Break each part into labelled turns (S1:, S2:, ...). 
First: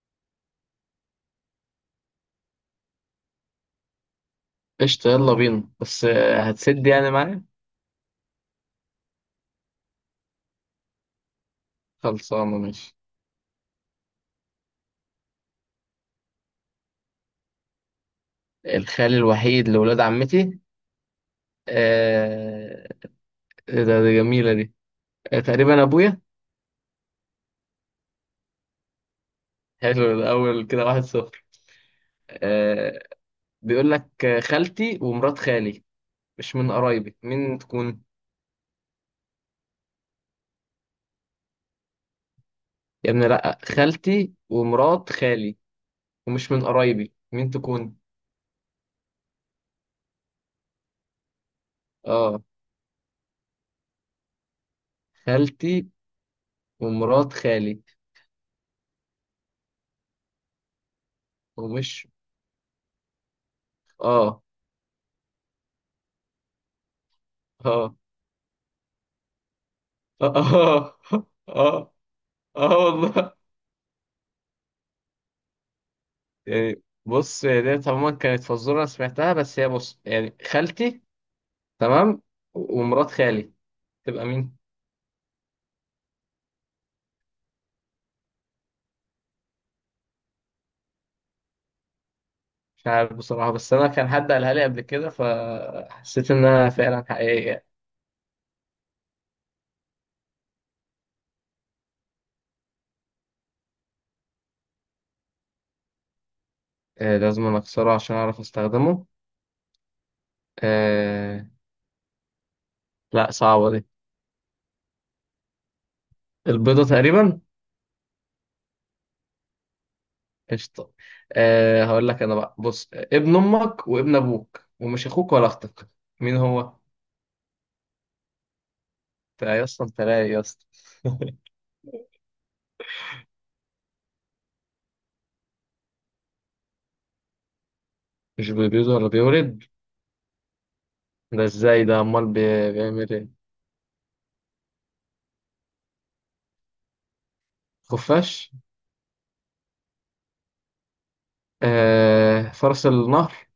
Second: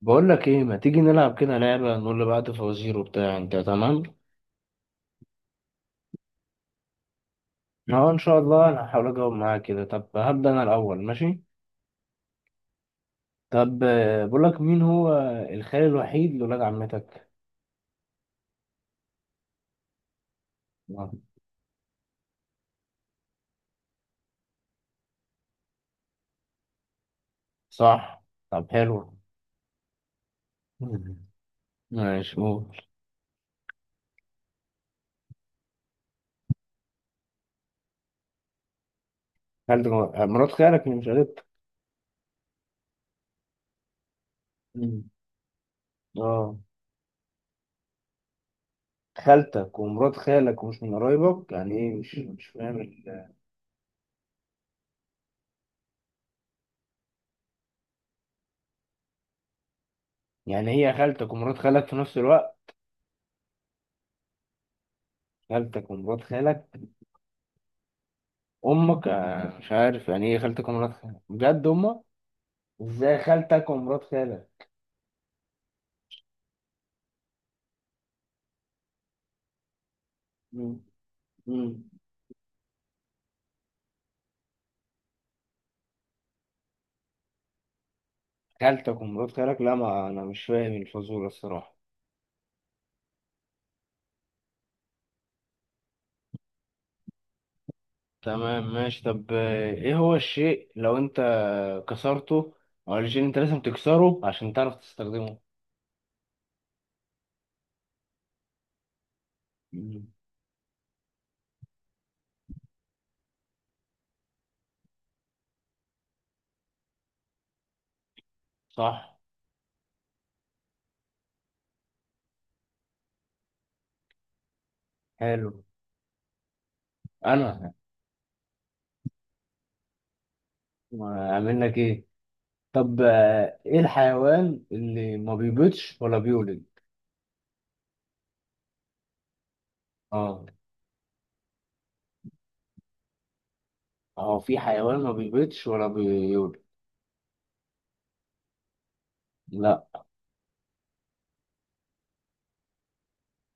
S1: بقول لك ايه، ما تيجي نلعب كده لعبة، نقول لبعض فوازير وبتاع انت. تمام
S2: قشطة، يلا بينا. بس هتسد يعني معايا.
S1: اه، ان شاء الله انا هحاول اجاوب معاك كده. طب هبدأ انا الاول ماشي.
S2: خلصانة، ماشي.
S1: طب، بقول لك مين هو الخال الوحيد لولاد عمتك.
S2: الخال الوحيد لولاد عمتي.
S1: آه،
S2: آه، إيه ده؟ دي جميلة دي. آه، تقريبا أبويا.
S1: صح. طب حلو.
S2: حلو، الأول كده واحد
S1: مم.
S2: صفر
S1: ماشي قول.
S2: آه، بيقول لك خالتي ومرات خالي. مش من قرايبي، مين تكون؟
S1: خالتك مرات خالك اللي مش قريبتك.
S2: يا ابني لأ، خالتي
S1: مم.
S2: ومرات خالي. ومش
S1: اه،
S2: من قرايبي، مين تكون؟
S1: خالتك ومرات خالك ومش من قرايبك؟ يعني ايه، مش
S2: اه،
S1: مش فاهم
S2: خالتي ومرات خالي
S1: يعني هي خالتك ومرات خالك في
S2: ومش.
S1: نفس الوقت؟
S2: اه،
S1: خالتك ومرات خالك
S2: اه،
S1: امك؟ مش عارف يعني
S2: اه،
S1: ايه خالتك ومرات
S2: اه،
S1: خالك،
S2: آه.
S1: بجد
S2: آه.
S1: امك؟
S2: اه
S1: ازاي
S2: والله.
S1: خالتك ومرات خالك.
S2: يعني بص، هي ديت عموما كانت فزورة أنا سمعتها. بس هي، بص، يعني
S1: مم.
S2: خالتي،
S1: مم.
S2: تمام، و- ومرات خالي تبقى مين؟
S1: خالتك ومرات خالك؟ لا، ما انا مش فاهم الفزورة الصراحة.
S2: مش عارف بصراحة، بس أنا كان حد قالها لي قبل كده فحسيت إنها فعلا حقيقية.
S1: تمام ماشي. طب، ايه هو الشيء لو انت كسرته او الشيء انت لازم تكسره عشان تعرف تستخدمه؟
S2: آه، لازم أنا أكسره عشان أعرف أستخدمه.
S1: مم.
S2: آه، لا، صعبة دي. البيضة تقريبا.
S1: صح.
S2: قشطة. آه، هقول لك أنا بقى. بص، ابن أمك وابن أبوك ومش أخوك ولا
S1: حلو.
S2: أختك. مين هو؟
S1: انا
S2: أنت يا اسطى، أنت رايق يا اسطى.
S1: ما اعمل لك ايه؟ طب، ايه الحيوان اللي ما بيبيضش ولا بيولد؟
S2: مش بيبيض ولا بيولد؟
S1: اه،
S2: ده ازاي ده؟ امال بيعمل ايه؟
S1: هو في حيوان ما بيبيضش ولا بيولد.
S2: خفاش؟
S1: لا.
S2: آه، فرس النهر؟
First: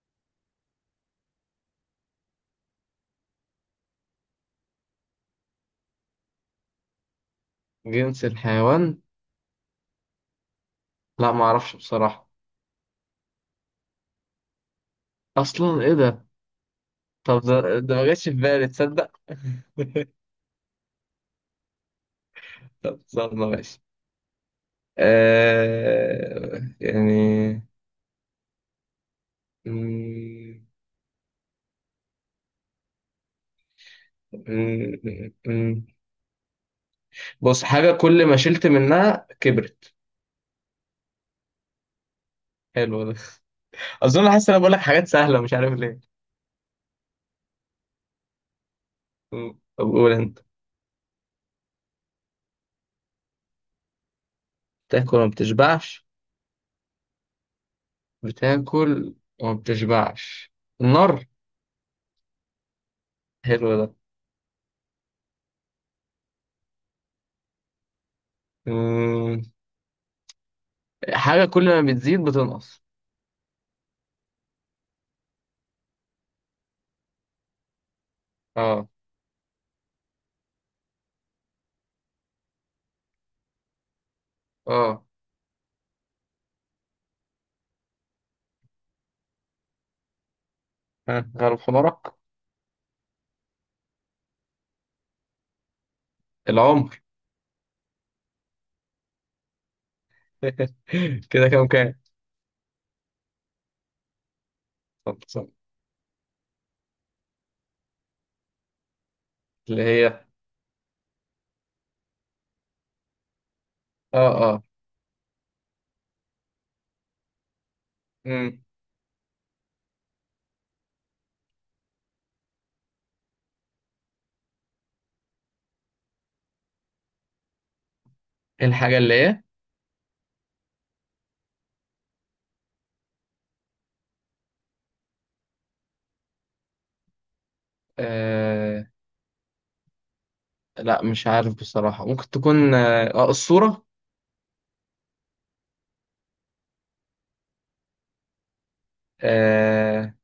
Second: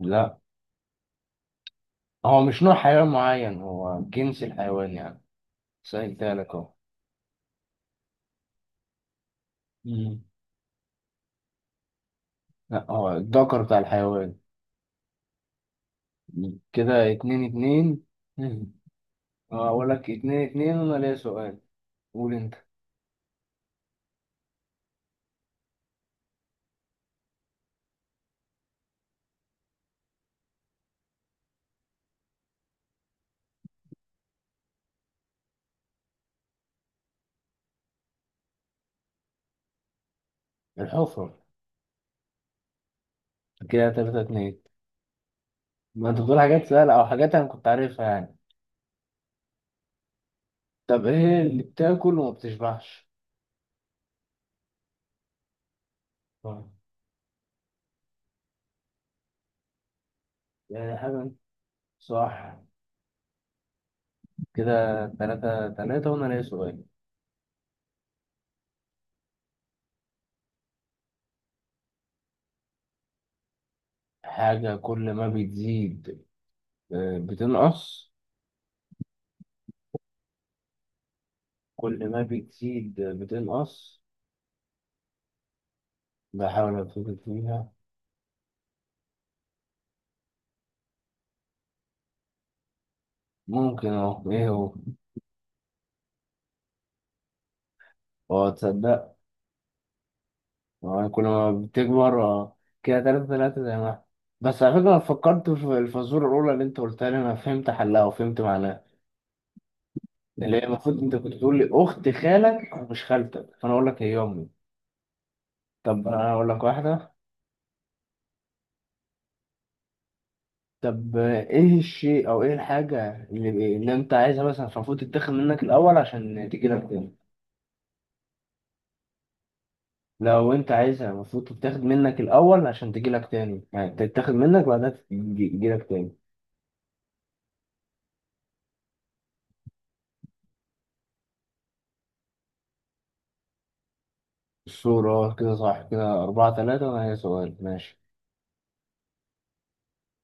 S1: لا هو مش نوع حيوان معين، هو جنس الحيوان يعني، سهلتها لك اهو.
S2: جنس الحيوان.
S1: مم.
S2: لا، ما اعرفش بصراحة.
S1: لا هو الذكر بتاع الحيوان.
S2: اصلا ايه ده؟
S1: كده
S2: طب
S1: اتنين
S2: ده
S1: اتنين
S2: ما جاش في بالي،
S1: مم.
S2: تصدق.
S1: اه، اقول لك 2-2 وانا ليا سؤال. قول انت.
S2: طب، صدمة، ماشي. آه يعني. مم، مم، مم، مم. بص، حاجة كل ما شلت منها كبرت.
S1: الحفرة.
S2: حلو ده.
S1: كده تلاتة
S2: اظن حاسس إن
S1: اتنين
S2: انا بقول لك حاجات سهلة، مش عارف ليه.
S1: ما انت بتقول حاجات سهلة او حاجات انا كنت عارفها يعني.
S2: مم. طب قول انت.
S1: طب ايه اللي بتاكل وما بتشبعش؟
S2: تاكل ما بتشبعش؟
S1: طيب.
S2: بتاكل وما بتشبعش.
S1: يعني
S2: النار.
S1: حاجة. صح.
S2: حلو ده.
S1: كده 3-3 وانا ليا سؤال.
S2: مم. حاجة كل ما بتزيد بتنقص.
S1: حاجة كل ما بتزيد، اه، بتنقص.
S2: اه،
S1: كل ما بتزيد بتنقص.
S2: اه.
S1: بحاول أفتكر فيها.
S2: ها، غلب حمارك.
S1: ممكن أهو، إيه هو؟
S2: العمر.
S1: أه تصدق. أه، كل
S2: كده
S1: ما
S2: كام كام؟
S1: بتكبر أه. كده تلاتة تلاتة زي ما إحنا. بس على فكرة، أنا
S2: طب،
S1: فكرت
S2: طب.
S1: في الفازورة الأولى اللي أنت قلتها لي، أنا فهمت حلها وفهمت معناها.
S2: اللي هي
S1: اللي هي المفروض أنت كنت تقول لي أخت خالك ومش خالتك، فأنا أقول لك هي أمي.
S2: اه
S1: طب أنا أقول لك واحدة.
S2: مم.
S1: طب إيه الشيء أو إيه الحاجة اللي أنت عايزها مثلا، فالمفروض تتاخد منك الأول عشان تجيلك تاني.
S2: الحاجة اللي هي
S1: لو انت عايزها، المفروض تتاخد منك الاول عشان تجيلك تاني، يعني تتاخد منك بعدها تجيلك تاني.
S2: آه... لا، مش عارف بصراحة. ممكن تكون الصورة.
S1: الصورة؟ كده صح. كده 4-3 وأنا هي سؤال ماشي.
S2: آه...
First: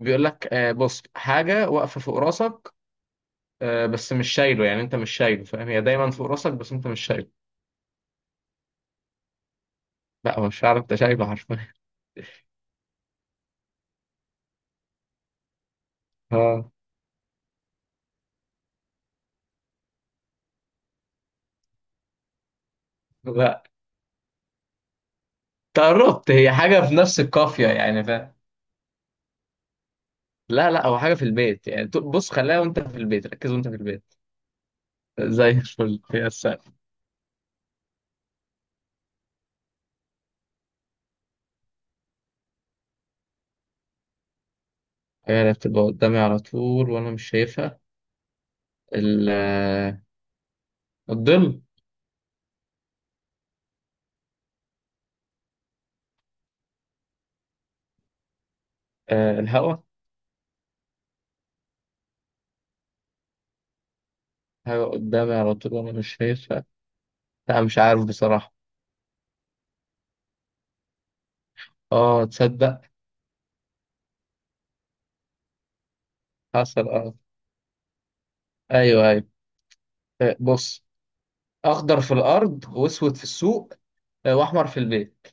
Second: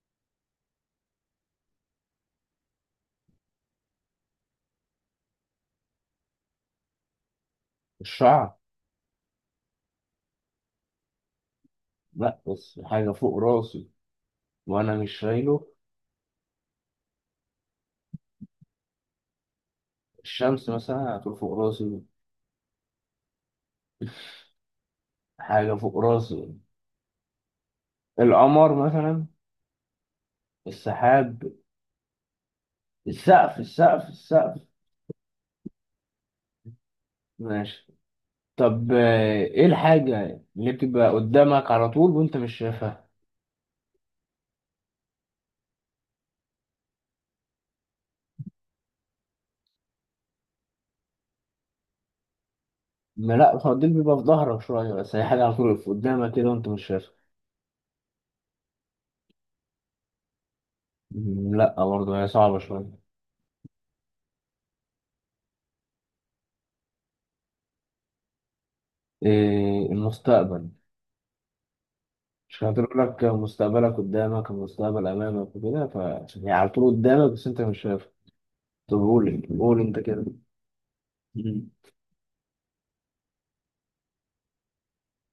S2: بيقول لك، بص، حاجة واقفة فوق راسك. آه، بس مش شايله، يعني انت مش شايله، فاهم؟ هي دايما فوق راسك بس انت مش شايله.
S1: الشعر.
S2: لا، هو مش عارف، انت شايله حرفيا.
S1: لأ بس حاجة فوق راسي وأنا مش شايله.
S2: اه.
S1: الشمس مثلا هتقول فوق راسي.
S2: لا،
S1: حاجة فوق
S2: تقربت، هي
S1: راسي.
S2: حاجة في نفس القافية، يعني فاهم؟
S1: القمر مثلا.
S2: لا، لا، هو حاجة في
S1: السحاب.
S2: البيت، يعني بص خليها وانت في البيت، ركز
S1: السقف
S2: وانت في
S1: السقف
S2: البيت.
S1: السقف.
S2: زي الفل. هي السقف.
S1: ماشي. طب، ايه الحاجة اللي بتبقى قدامك على طول وانت مش شايفها؟
S2: هي اللي بتبقى قدامي على طول وانا مش شايفها؟ ال- آه، الظل.
S1: ما لا، الخناديل بيبقى في ظهرك شوية، بس هي حاجة على طول في قدامك كده وأنت مش شايفها.
S2: الهوا.
S1: لا برضه، هي صعبة شوية.
S2: حاجة قدامي على طول وانا مش شايفها. لا، مش عارف بصراحة.
S1: إيه، المستقبل؟
S2: اه،
S1: مش
S2: تصدق.
S1: هتقول لك مستقبلك قدامك، المستقبل أمامك وكده، فهي على
S2: حصل،
S1: طول
S2: اه،
S1: قدامك بس أنت مش شايفها. طب
S2: ايوه ايوه.
S1: قول، قول أنت كده.
S2: آه، بص،
S1: مم.
S2: اخضر في الارض واسود في السوق، واحمر في البيت.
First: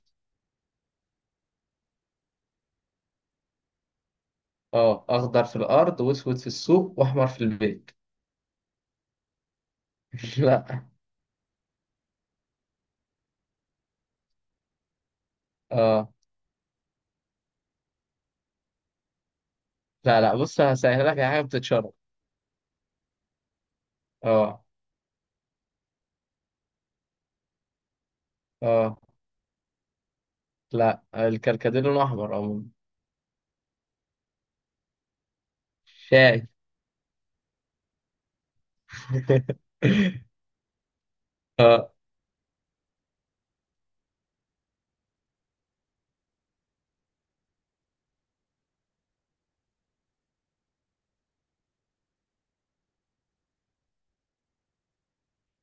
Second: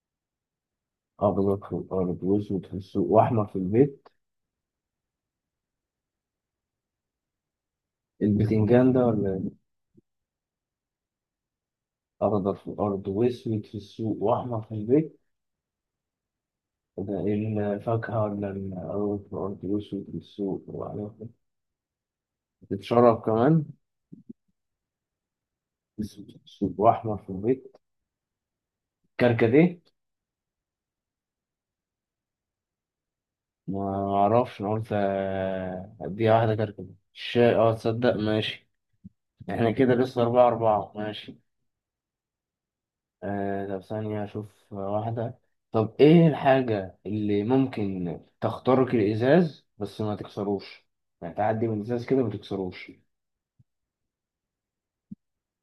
S1: أخضر في الأرض وأسود في السوق وأحمر في البيت.
S2: اه، اخضر في الارض واسود في السوق واحمر في البيت.
S1: البتنجان ده ولا إيه؟
S2: لا.
S1: أخضر في الأرض وأسود في السوق وأحمر في البيت.
S2: اه.
S1: ده إيه؟ الفاكهة ولا الأرض، في الأرض وأسود في
S2: لا، لا، بص
S1: السوق
S2: هسهل
S1: وأحمر
S2: لك،
S1: في البيت؟
S2: حاجه بتتشرب.
S1: بتشرب كمان.
S2: اه.
S1: اسود أسود واحمر في البيت.
S2: اه.
S1: كركديه.
S2: لا، الكركديه لونه احمر عموما.
S1: ما اعرفش، انا قلت اديها
S2: شاي.
S1: واحده كركديه الشاي، اه تصدق. ماشي، احنا كده لسه 4-4. ماشي، آه، طب ثانية اشوف واحدة. طب ايه الحاجة اللي ممكن تخترق الازاز بس ما تكسروش؟ يعني تعدي من الازاز كده ما تكسروش.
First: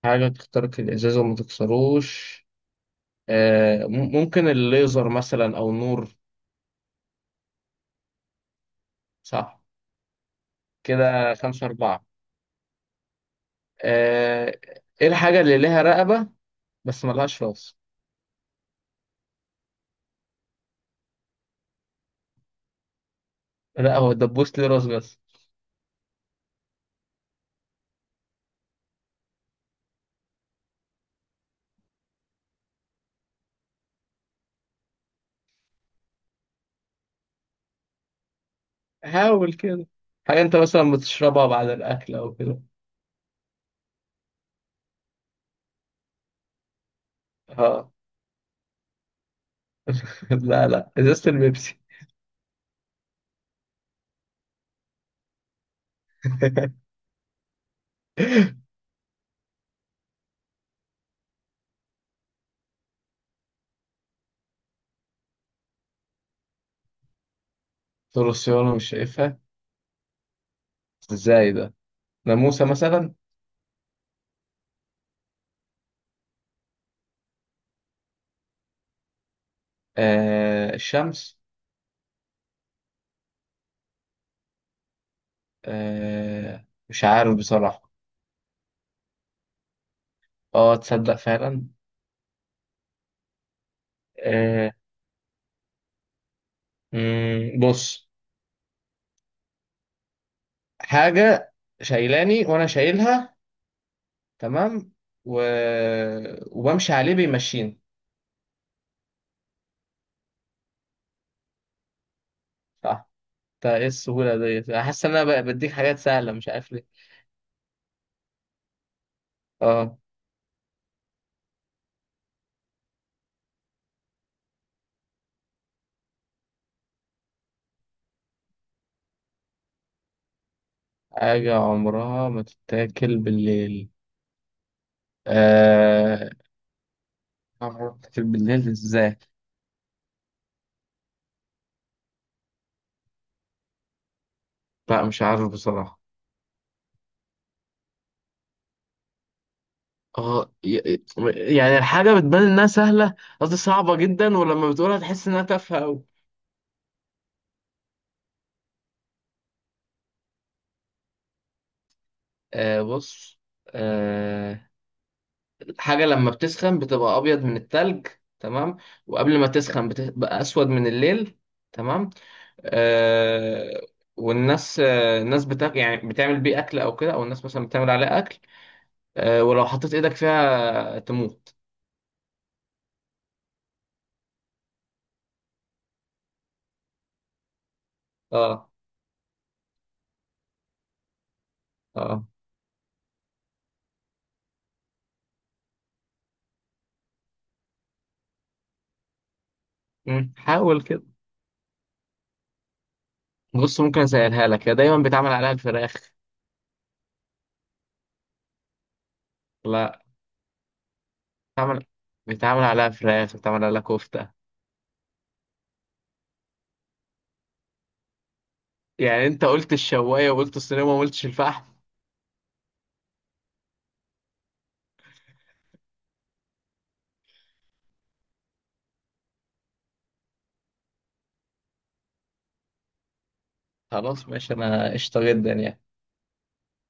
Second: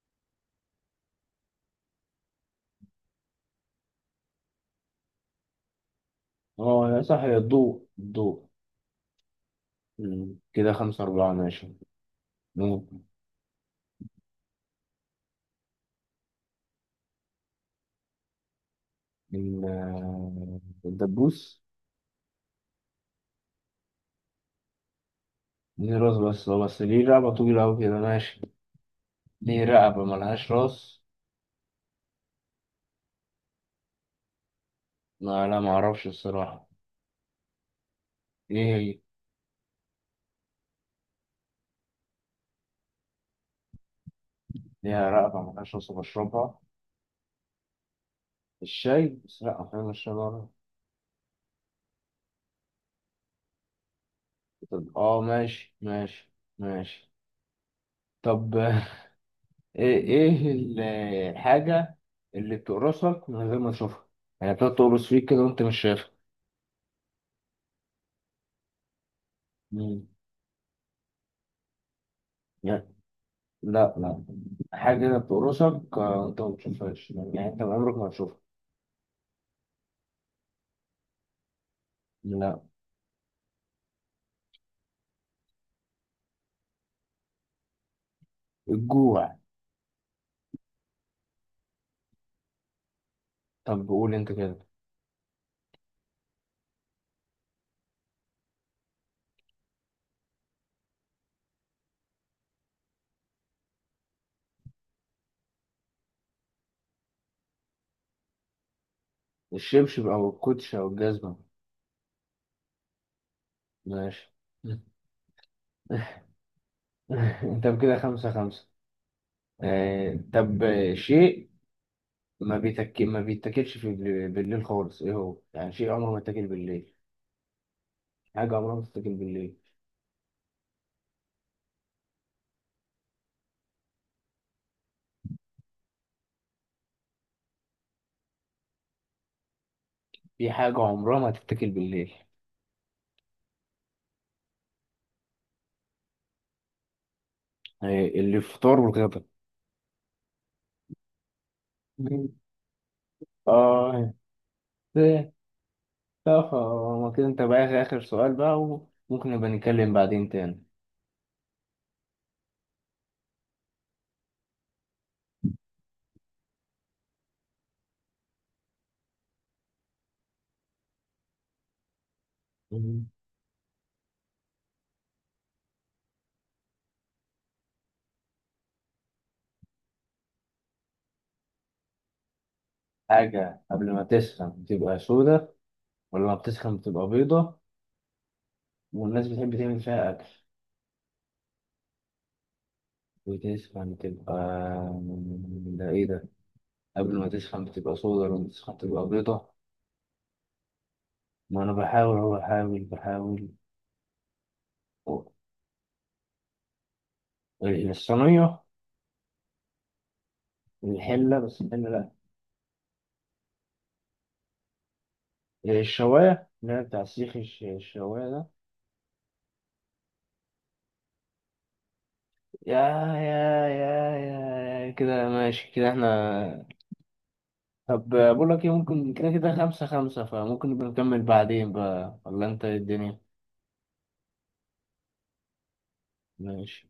S2: حاجه تخترق الازاز وما تكسروش. ممكن الليزر مثلا او النور.
S1: اه يا صح، يا الضوء، الضوء.
S2: صح.
S1: كده 5-4
S2: كده خمسة
S1: ماشي.
S2: أربعة
S1: ممكن.
S2: آه، ايه الحاجه اللي ليها رقبه بس ملهاش راس؟
S1: الدبوس.
S2: لا، هو الدبوس ليه راس بس.
S1: دي راس بس، هو بس ليه رقبة طويلة أوي كده ماشي. ليه رقبة ملهاش راس؟ ما لا، معرفش الصراحة. إيه هي؟
S2: حاول كده، حاجه انت مثلا بتشربها بعد الاكل او كده.
S1: ليها رقبة ملهاش راس وبشربها.
S2: اه.
S1: الشاي، بس لأ أحيانا الشاي مرة.
S2: لا، لا، ازازه البيبسي.
S1: طب آه، ماشي ماشي ماشي. طب إيه، إيه الحاجة اللي بتقرصك من غير ما تشوفها؟ يعني بتقعد تقرص فيك كده وأنت مش شايفها.
S2: طول السيارة مش شايفها.
S1: مم.
S2: ازاي ده؟ ناموسة
S1: لا.
S2: مثلا.
S1: لا لا. حاجة كده بتقرصك، أنت ما بتشوفهاش، يعني أنت عمرك ما هتشوفها.
S2: آه، الشمس.
S1: لا.
S2: آه، مش عارف بصراحة.
S1: الجوع.
S2: اه، تصدق فعلا.
S1: طب قول أنت كده.
S2: آه، بص، حاجة شايلاني وانا شايلها، تمام، و... وبمشي عليه بيمشيني.
S1: الشبشب أو الكوتش أو الجزمة.
S2: صح. انت ايه
S1: ماشي
S2: السهولة ديت، انا حاسس ان انا بديك حاجات سهلة، مش عارف ليه.
S1: طب كده 5-5.
S2: اه.
S1: آه، طب، شيء ما بيتك ما بيتاكلش في بالليل خالص، إيه هو؟ يعني شيء عمره ما يتاكل بالليل. حاجة عمرها ما تتاكل بالليل.
S2: حاجة عمرها ما تتاكل بالليل؟ آه، عمرها ما تتاكل بالليل ازاي؟
S1: في حاجة عمرها ما تتاكل بالليل.
S2: لا، مش عارف بصراحة.
S1: آه، الفطار والغدا.
S2: اه، يعني الحاجة
S1: مم.
S2: بتبان انها سهلة. قصدي صعبة
S1: آه
S2: جدا، ولما بتقولها تحس
S1: ده-
S2: انها تافهة اوي.
S1: طب، ما كده أنت بقى آخر، آخر سؤال بقى. وممكن نبقى نتكلم بعدين تاني.
S2: آه، بص. آه، الحاجة لما بتسخن بتبقى ابيض من التلج، تمام، وقبل ما تسخن بتبقى اسود من الليل، تمام.
S1: مم.
S2: آه، والناس آه الناس بتاكل يعني بتعمل بيه اكل او كده، او الناس مثلا بتعمل عليه اكل. آه، ولو حطيت ايدك فيها تموت.
S1: حاجة قبل ما تسخن بتبقى سودة ولا ما بتسخن بتبقى بيضة،
S2: اه،
S1: والناس بتحب تعمل فيها أكل
S2: اه.
S1: وتسخن تبقى. ده إيه ده؟ قبل ما تسخن بتبقى صودا، لما تسخن تبقى بيضة.
S2: حاول كده.
S1: ما أنا بحاول أهو، بحاول بحاول.
S2: بص، ممكن اسهلها لك، هي دايما بيتعمل عليها الفراخ.
S1: الصينية.
S2: لا.
S1: الحلة، بس
S2: بيتعمل
S1: الحلة.
S2: بيتعمل عليها فراخ، بيتعمل عليها كفتة.
S1: لأ الشواية اللي هي بتاع السيخ، الشواية ده.
S2: يعني انت قلت الشواية وقلت الصينية وما قلتش الفحم.
S1: يا يا يا يا يا، كده ماشي، كده احنا. طب بقول لك ايه، ممكن كده، كده 5-5، فممكن نبقى نكمل بعدين بقى، ولا انت إيه الدنيا؟
S2: خلاص، ماشي، انا قشطة جدا يعني.
S1: ماشي